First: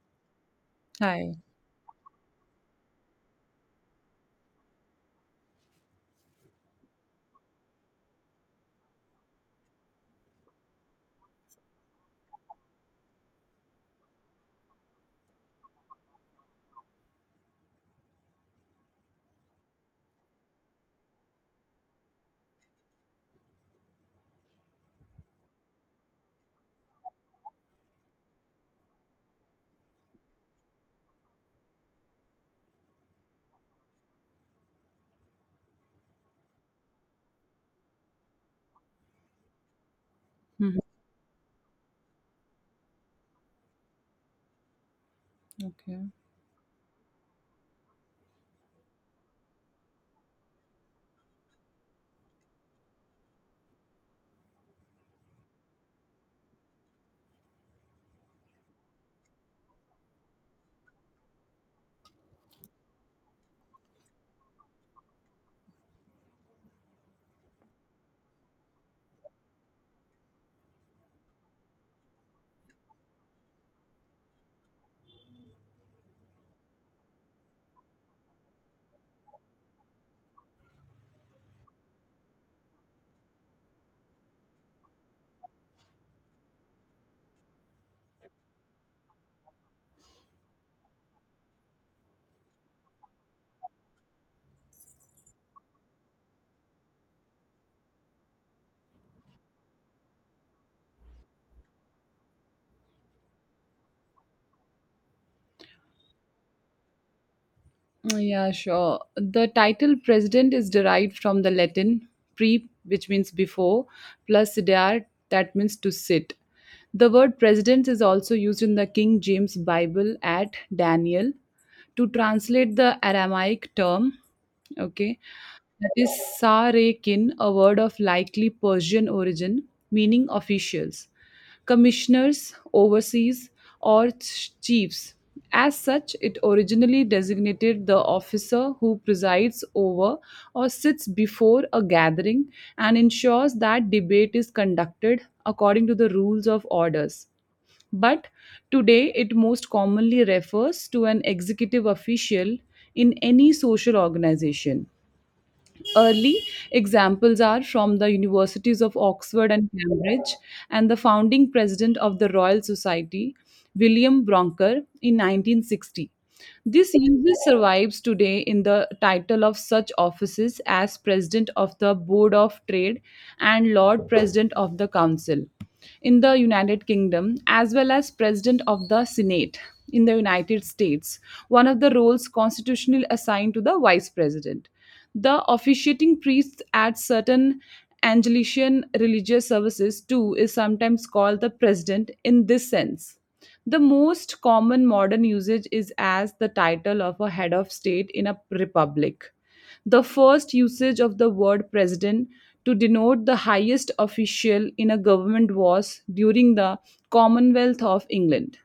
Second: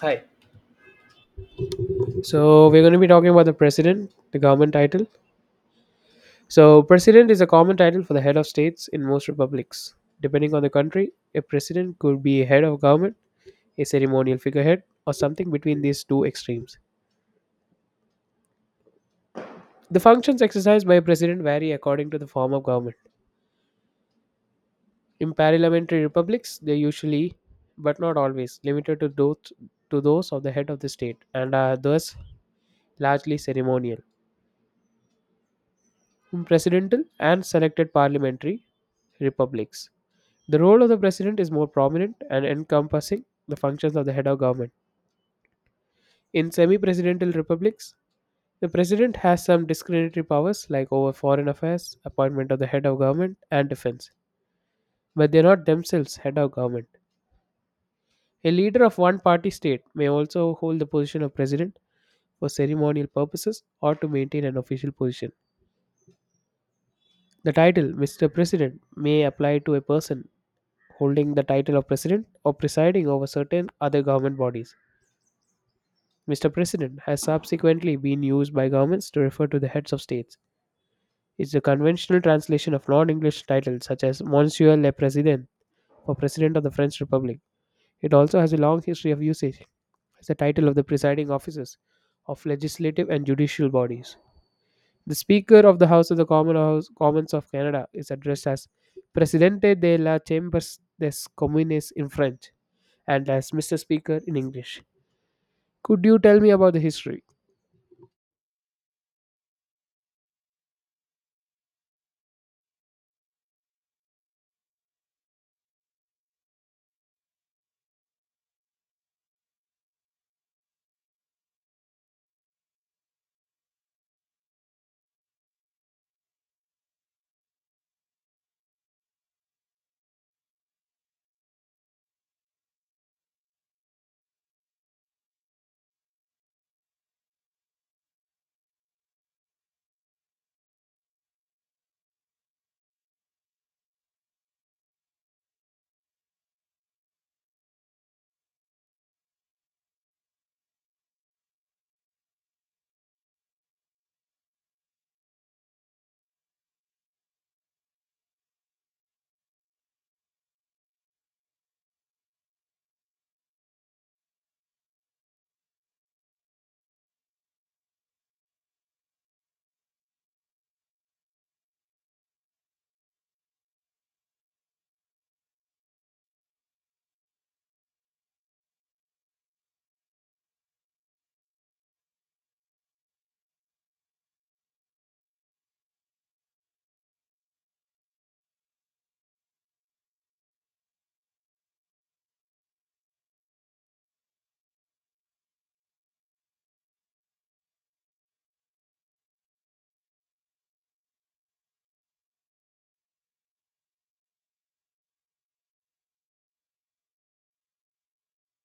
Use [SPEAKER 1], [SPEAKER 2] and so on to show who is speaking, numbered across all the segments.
[SPEAKER 1] Hi.
[SPEAKER 2] Hi.
[SPEAKER 1] So we're going to be talking about the president, the government title. So president is a common title for the head of states in most republics. Depending on the country, a president could be a head of government, a ceremonial figurehead, or something between these two extremes. The functions exercised by a president vary according to the form of government. In parliamentary republics, they are usually, but not always, limited to those of the head of the state and are thus largely ceremonial. In presidential and selected parliamentary republics, the
[SPEAKER 2] Mhm.
[SPEAKER 1] role of the president is more prominent and encompassing the functions of the head of government.
[SPEAKER 2] Okay.
[SPEAKER 1] In semi presidential republics, the president has some discretionary powers like over foreign affairs, appointment of the head of government, and defense, but they are not themselves head of government. A leader of one party state may also hold the position of president for ceremonial purposes or to maintain an official position. The title Mr. President may apply to a person holding the title of president or presiding over certain other government bodies. Mr. President has subsequently been used by governments to refer to the heads of states. It's a conventional translation of non English titles such as Monsieur le Président for President of the French Republic. It also has a long history of usage as the title of the presiding officers of legislative and judicial bodies. The Speaker of the House of the Commons of Canada is addressed as Presidente de la Chambers des Communes in French and as Mr. Speaker in English. Could you tell me about the history?
[SPEAKER 2] Yeah, sure. The title president is derived from the Latin pre, which means before, plus sedere, that means to sit. The word president is also used in the King James Bible at Daniel to translate the Aramaic term, okay, that is Sarekin, a word of likely Persian origin, meaning officials, commissioners, overseas, or chiefs. As such, it originally designated the officer who presides over or sits before a gathering and ensures that debate is conducted according to the rules of orders. But today, it most commonly refers to an executive official in any social organization. Early examples are from the universities of Oxford and Cambridge and the founding president of the Royal Society, William Broncker, in 1960. This usually survives today in the title of such offices as President of the Board of Trade and Lord President of the Council in the United Kingdom, as well as President of the Senate in the United States, one of the roles constitutionally assigned to the Vice President. The officiating priest at certain Anglican religious services, too, is sometimes called the president in this sense. The most common modern usage is as the title of a head of state in a republic. The first usage of the word president to denote the highest official in a government was during the Commonwealth of England.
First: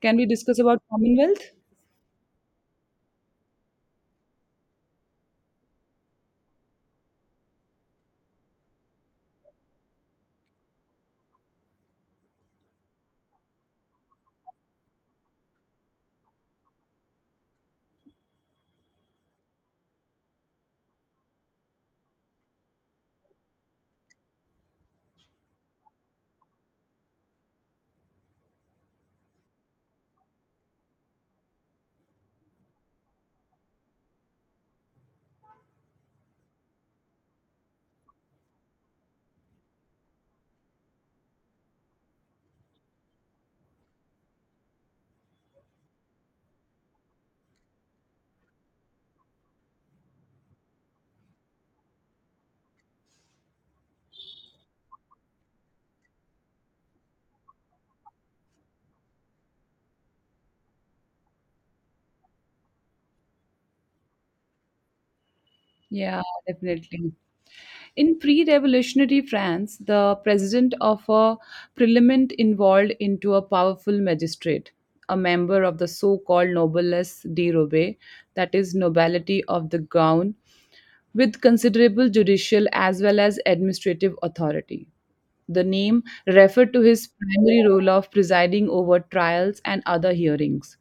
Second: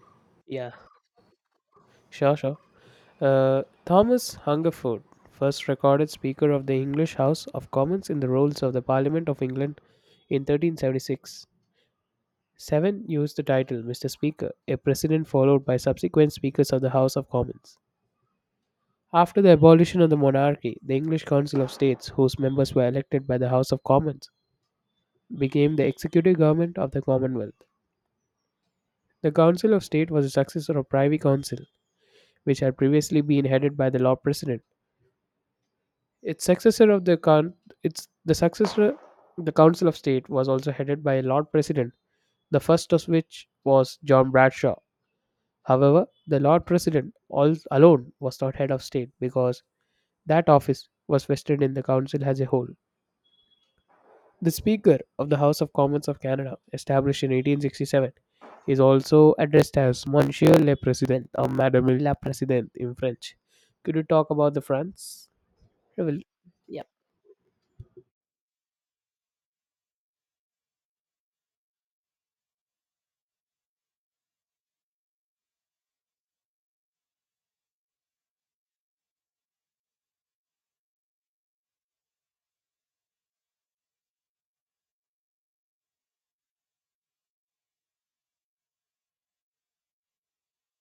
[SPEAKER 2] Can we discuss
[SPEAKER 1] Yeah,
[SPEAKER 2] about Commonwealth?
[SPEAKER 1] sure, sure. Thomas Hungerford, first recorded Speaker of the English House of Commons in the Rolls of the Parliament of England in 1376. Seven used the title Mr. Speaker, a precedent followed by subsequent Speakers of the House of Commons. After the abolition of the monarchy, the English Council of States, whose members were elected by the House of Commons, became the executive government of the Commonwealth. The Council of State was a successor of Privy Council, which had previously been headed by the Lord President. Its successor of the con- its the successor the Council of State was also headed by a Lord President, the first of which was John Bradshaw. However, the Lord President all alone was not head of state because that office was vested in the council as a whole. The Speaker of the House of Commons of Canada, established in 1867, is also addressed as Monsieur le Président or Madame la Présidente in French. Could you talk about the France? I
[SPEAKER 2] Yeah, definitely. In pre revolutionary France, the president of a parliament evolved into a powerful magistrate, a member of the so called noblesse de robe, that is, nobility of the gown, with considerable judicial as well as administrative authority. The name referred to his primary role of presiding over trials and other hearings.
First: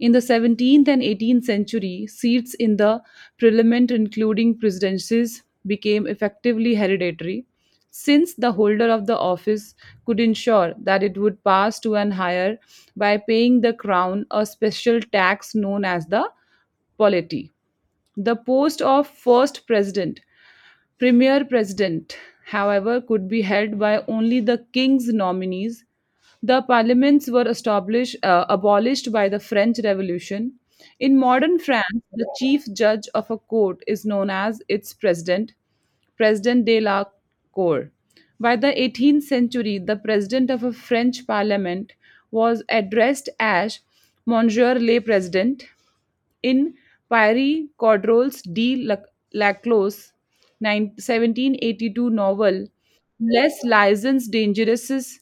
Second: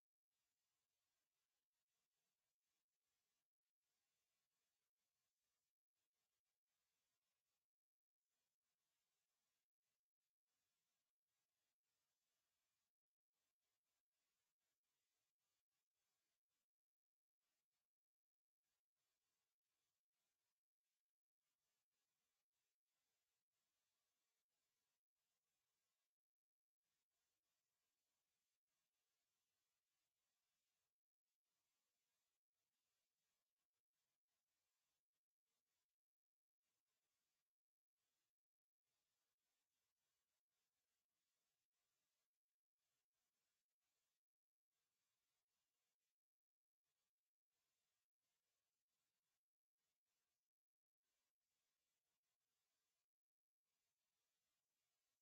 [SPEAKER 2] In the 17th and 18th century, seats in the parliament, including presidencies, became effectively hereditary, since the holder of the office could ensure that it would pass to an higher by paying the crown a special tax known as the polity. The post of first president Premier president, however, could be held by only the king's nominees. The parliaments were established, abolished by the French Revolution. In modern France, the chief judge of a court is known as its president, President de la Cour. By the 18th century, the president of a French parliament was addressed as Monsieur le President. In Pierre Corderol's Laclos' 1782 novel, Les Liaisons Dangereuses,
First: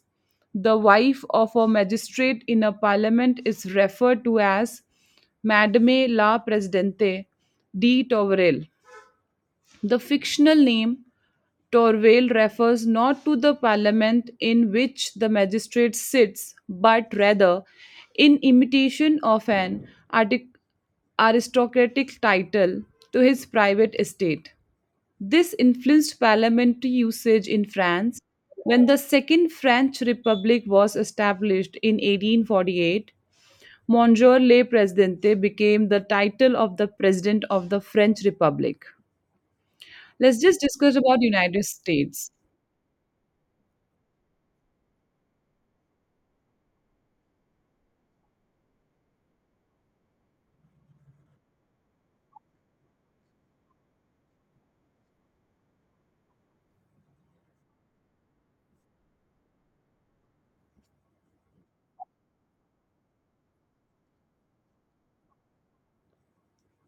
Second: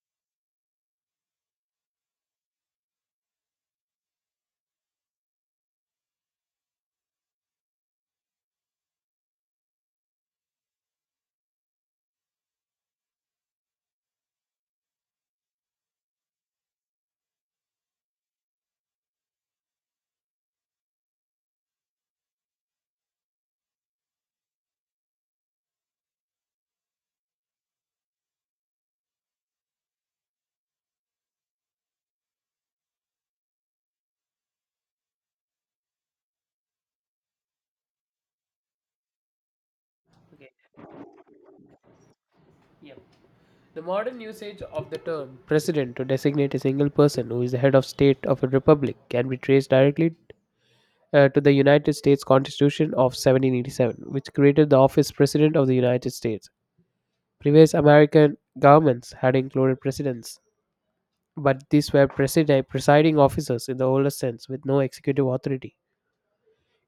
[SPEAKER 2] the wife of a magistrate in a parliament is referred to as Madame la Presidente de Tourelle. The fictional name Torvale refers not to the parliament in which the magistrate sits, but rather, in imitation of an artic- aristocratic title, to his private estate. This influenced parliamentary usage in France. When the Second French Republic was established in 1848, Monsieur le Présidente became the title of the President of the French Republic. Let's
[SPEAKER 1] Okay.
[SPEAKER 2] just discuss about United States.
[SPEAKER 1] Yeah. The modern usage of the term president to designate a single person who is the head of state of a republic can be traced directly to the United States Constitution of 1787, which created the office President of the United States. Previous American governments had included presidents but these were presiding officers in the oldest sense with no executive authority.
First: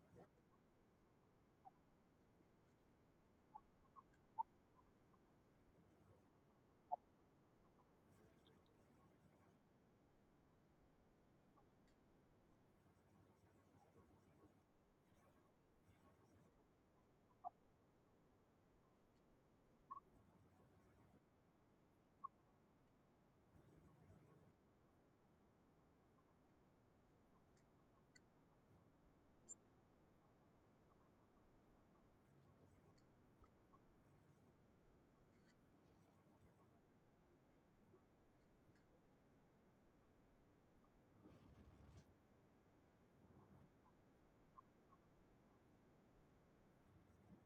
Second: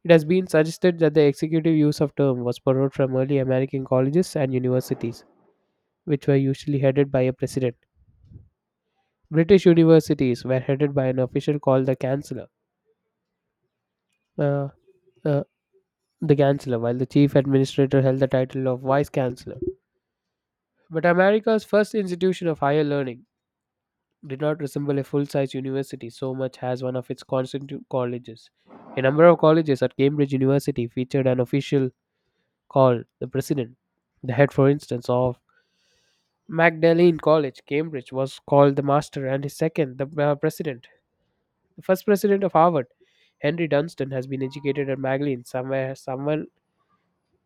[SPEAKER 1] It has been suggested that the executive use of term was borrowed from early American colleges and universities, which were usually headed by a president. British universities were headed by an official called the chancellor, uh, uh, while the chief administrator held the title of vice chancellor. But America's first institution of higher learning, did not resemble a full-size university so much as one of its constituent colleges. A number of colleges at Cambridge University featured an official called the president. The head, for instance, of Magdalene College, Cambridge, was called the master, and his second, the president. The first president of Harvard, Henry Dunstan, has been educated at Magdalene. Somewhere, someone,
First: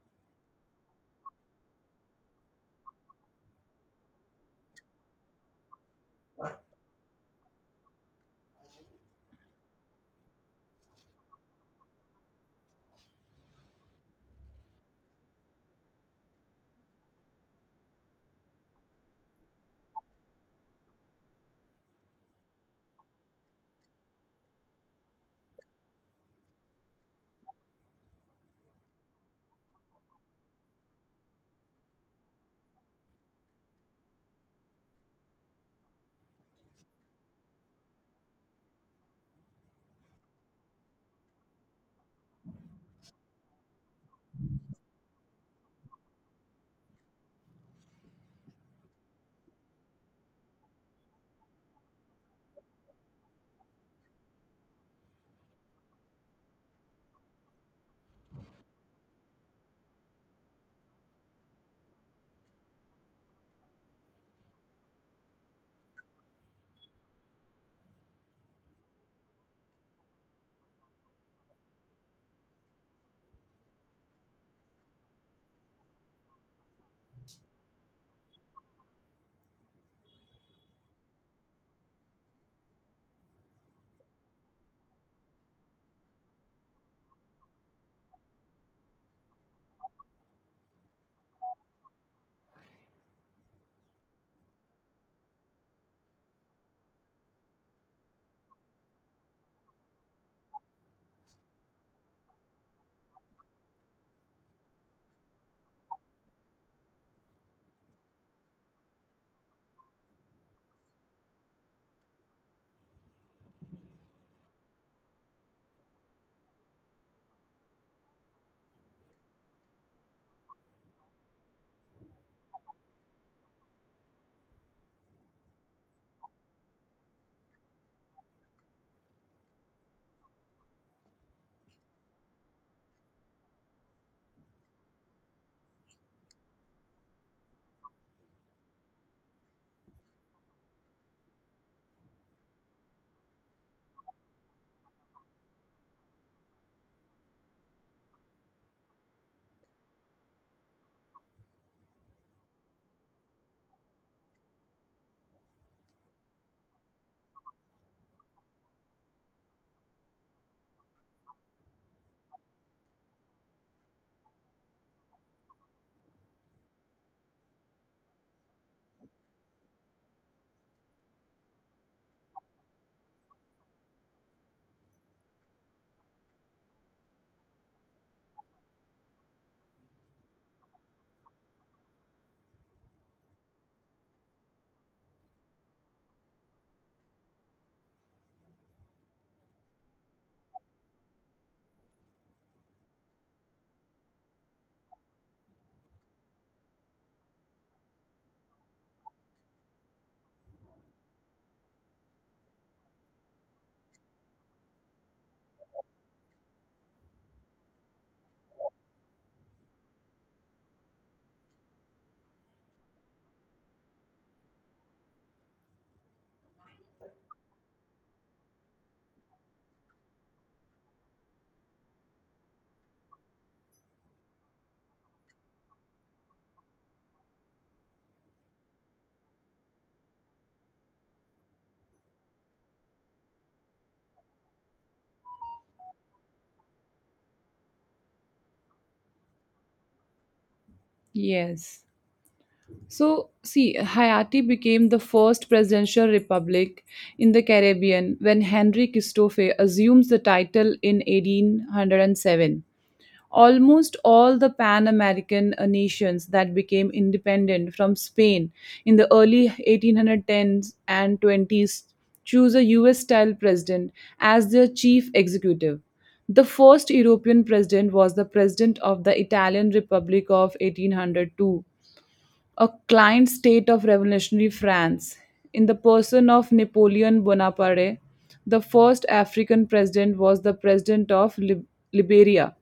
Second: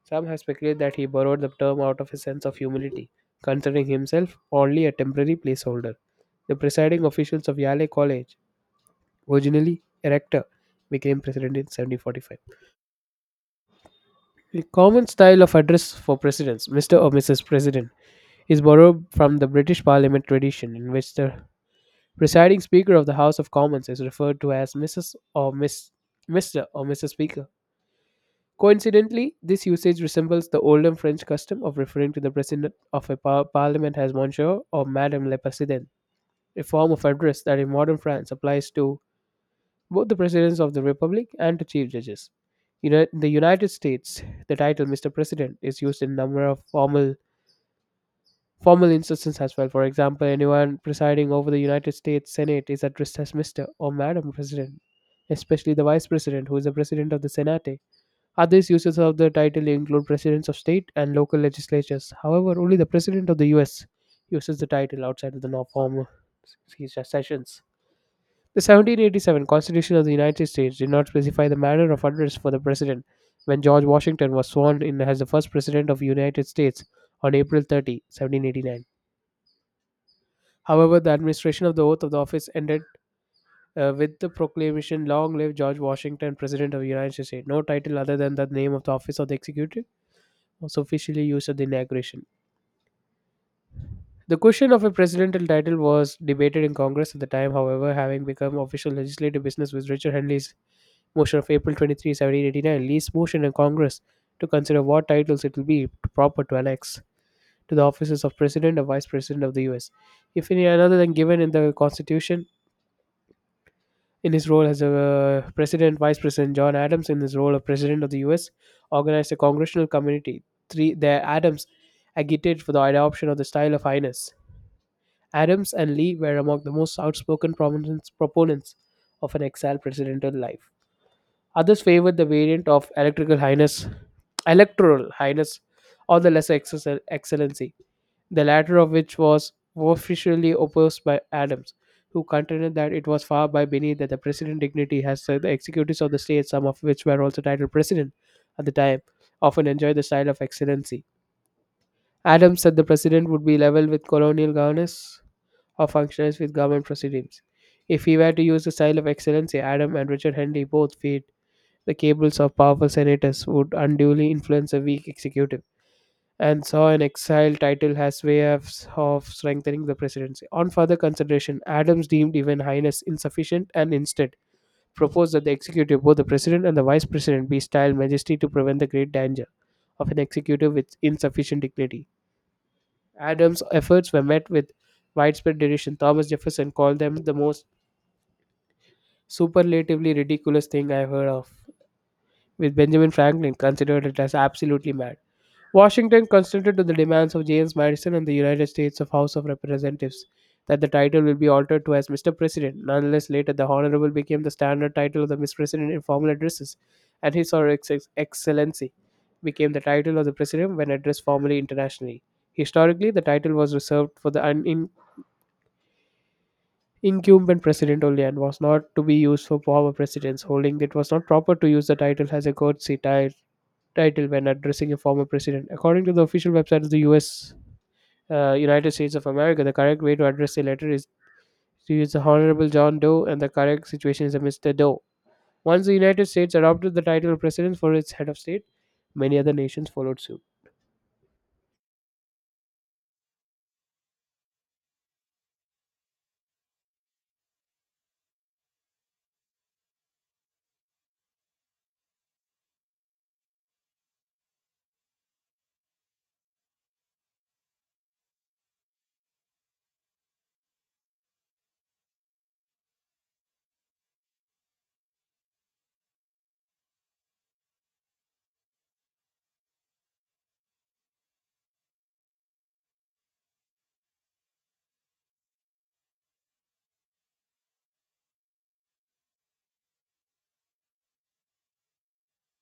[SPEAKER 1] some have speculated that he borrowed the term out of a sense of humility, considering himself only a temporary placeholder. The presiding officials of Yale College originally erector, became president in 1745. The common style of address for presidents, Mr. or Mrs. President, is borrowed from the British Parliament tradition, in which the presiding Speaker of the House of Commons is referred to as Mrs. or Miss, Mr. or Mrs. Speaker. Coincidentally, this usage resembles the older French custom of referring to the president of a parliament as Monsieur or Madame le Président, a form of address that in modern France applies to both the presidents of the republic and to chief judges. In the United States, the title Mr. President is used in a number of formal instances as well. For example, anyone presiding over the United States Senate is addressed as Mr. or Madam President, especially the Vice President, who is the President of the Senate. Other uses of the title include presidents of state and local legislatures. However, only the President of the US uses the title outside of the formal sessions. The 1787 Constitution of the United States did not specify the manner of address for the president when George Washington was sworn in as the first president of the United States on April 30, 1789. However, the administration of the oath of the office ended with the proclamation Long live George Washington, President of the United States. No title other than the name of the office of the executive was officially used at the inauguration. The question of a presidential title was debated in Congress at the time, however, having become official legislative business with Richard Henley's Motion of April 23, 1789 leaves motion in Congress to consider what titles it will be proper to annex to the offices of President or Vice President of the U.S. If any other than given in the Constitution, in his role as a President, Vice President John Adams, in his role of President of the U.S., organized a congressional committee. Three, their Adams agitated for the adoption of the style of highness. Adams and Lee were among the most outspoken proponents of an exiled presidential life. Others favored the variant of electrical highness, electoral highness, or the lesser excellency, the latter of which was officially opposed by Adams, who contended that it was far by beneath that the president dignity has the executives of the state, some of which were also titled president at the time, often enjoyed the style of excellency. Adams said the president would be level with colonial governors or functionaries with government proceedings. If he were to use the style of excellency, Adam and Richard Henry both feared the cables of powerful senators would unduly influence a weak executive, and saw an exile title as way of strengthening the presidency. On further consideration, Adams deemed even highness insufficient and instead proposed that the executive, both the president and the vice president, be styled majesty to prevent the great danger of an executive with insufficient dignity. Adams' efforts were met with widespread derision. Thomas Jefferson called them the most superlatively ridiculous thing I've heard of, with Benjamin Franklin considered it as absolutely mad. Washington consented to the demands of James Madison and the United States of House of Representatives that the title will be altered to as Mr. President. Nonetheless, later the Honorable became the standard title of the Miss President in formal addresses, and His or Excellency became the title of the President when addressed formally internationally. Historically, the title was reserved for the incumbent president only and was not to be used for former presidents, holding it was not proper to use the title as a courtesy title when addressing a former president. According to the official website of the U.S United States of America, the correct way to address a letter is to use the Honorable John Doe, and the correct situation is a Mr. Doe. Once the United States adopted the title of president for its head of state, many other nations followed suit.
[SPEAKER 2] Yes. So, see, Haiti became the first presidential republic in the Caribbean when Henry Christophe assumes the title in 1807. Almost all the Pan American nations that became independent from Spain in the early 1810s and 20s choose a US style president as their chief executive. The first European president was the president of the Italian Republic of 1802, a client state of revolutionary France, in the person of Napoleon Bonaparte, the first African president was the president of Liberia,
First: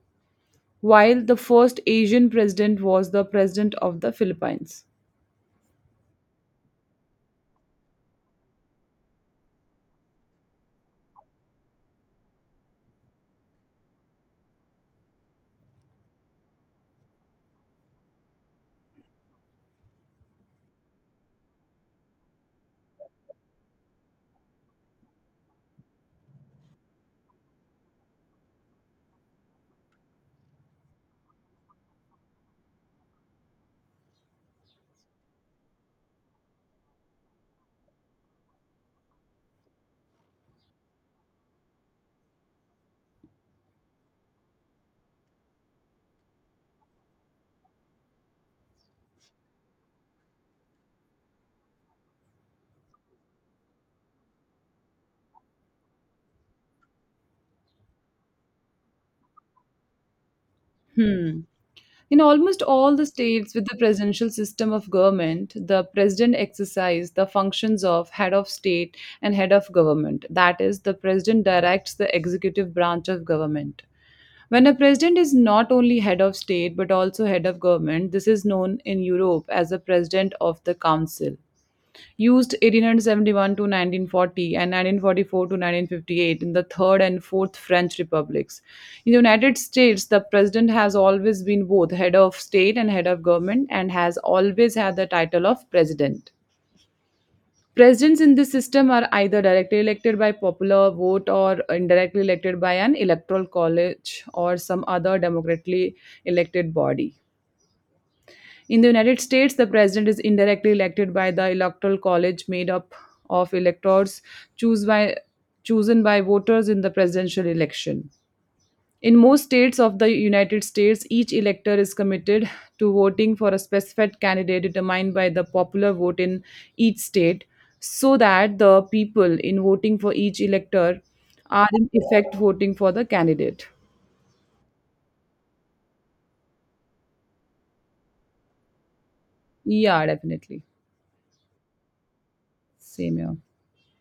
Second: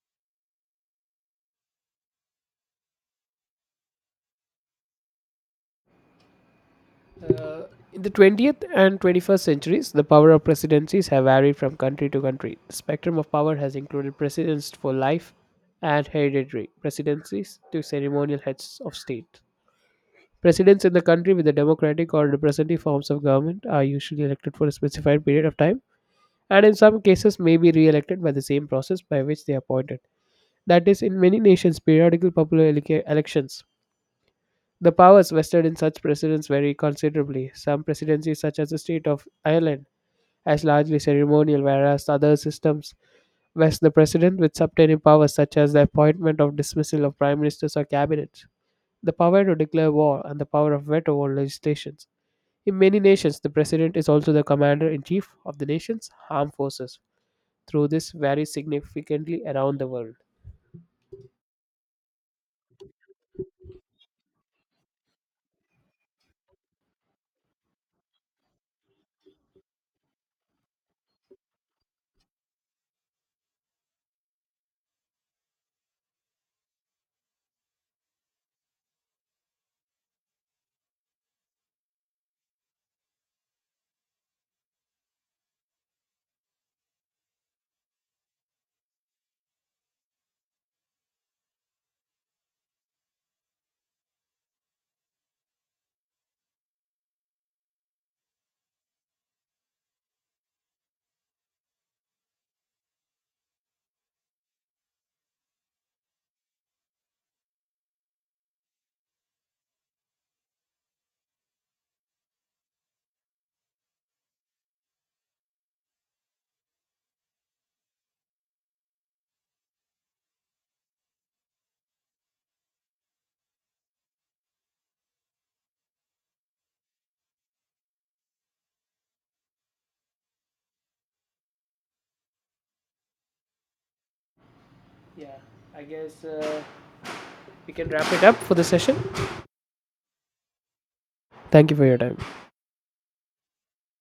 [SPEAKER 2] while the first Asian president was the president of the Philippines.
[SPEAKER 1] In the 20th and 21st centuries, the power of presidencies have varied from country to country. The spectrum of power has included presidents for life and hereditary presidencies to ceremonial heads of state. Presidents in the country with the democratic or representative forms of government are usually elected for a specified period of time and in some cases may be re-elected by the same process by which they are appointed. That is, in many nations, periodical popular elections. The powers vested in such presidents vary considerably. Some presidencies, such as the state of Ireland, as largely ceremonial, whereas other systems vest the president with subtaining powers such as the appointment or dismissal of prime ministers or cabinets, the power to declare war, and the power of veto on legislations. In many nations, the president is also the commander in chief of the nation's armed forces, through this varies significantly around the world.
[SPEAKER 2] Hmm. In almost all the states with the presidential system of government, the president exercises the functions of head of state and head of government. That is, the president directs the executive branch of government. When a president is not only head of state but also head of government, this is known in Europe as the president of the council used 1871 to 1940 and 1944 to 1958 in the Third and Fourth French Republics. In the United States, the president has always been both head of state and head of government and has always had the title of president. Presidents in this system are either directly elected by popular vote or indirectly elected by an electoral college or some other democratically elected body. In the United States, the president is indirectly elected by the electoral college made up of electors choose by, chosen by voters in the presidential election. In most states of the United States, each elector is committed to voting for a specified candidate determined by the popular vote in each state so that the people in voting for each elector are in effect voting for the candidate.
[SPEAKER 1] Yeah, I guess we can wrap it up for the session.
[SPEAKER 2] Yeah, definitely.
[SPEAKER 1] Thank you for your time.
[SPEAKER 2] Same here.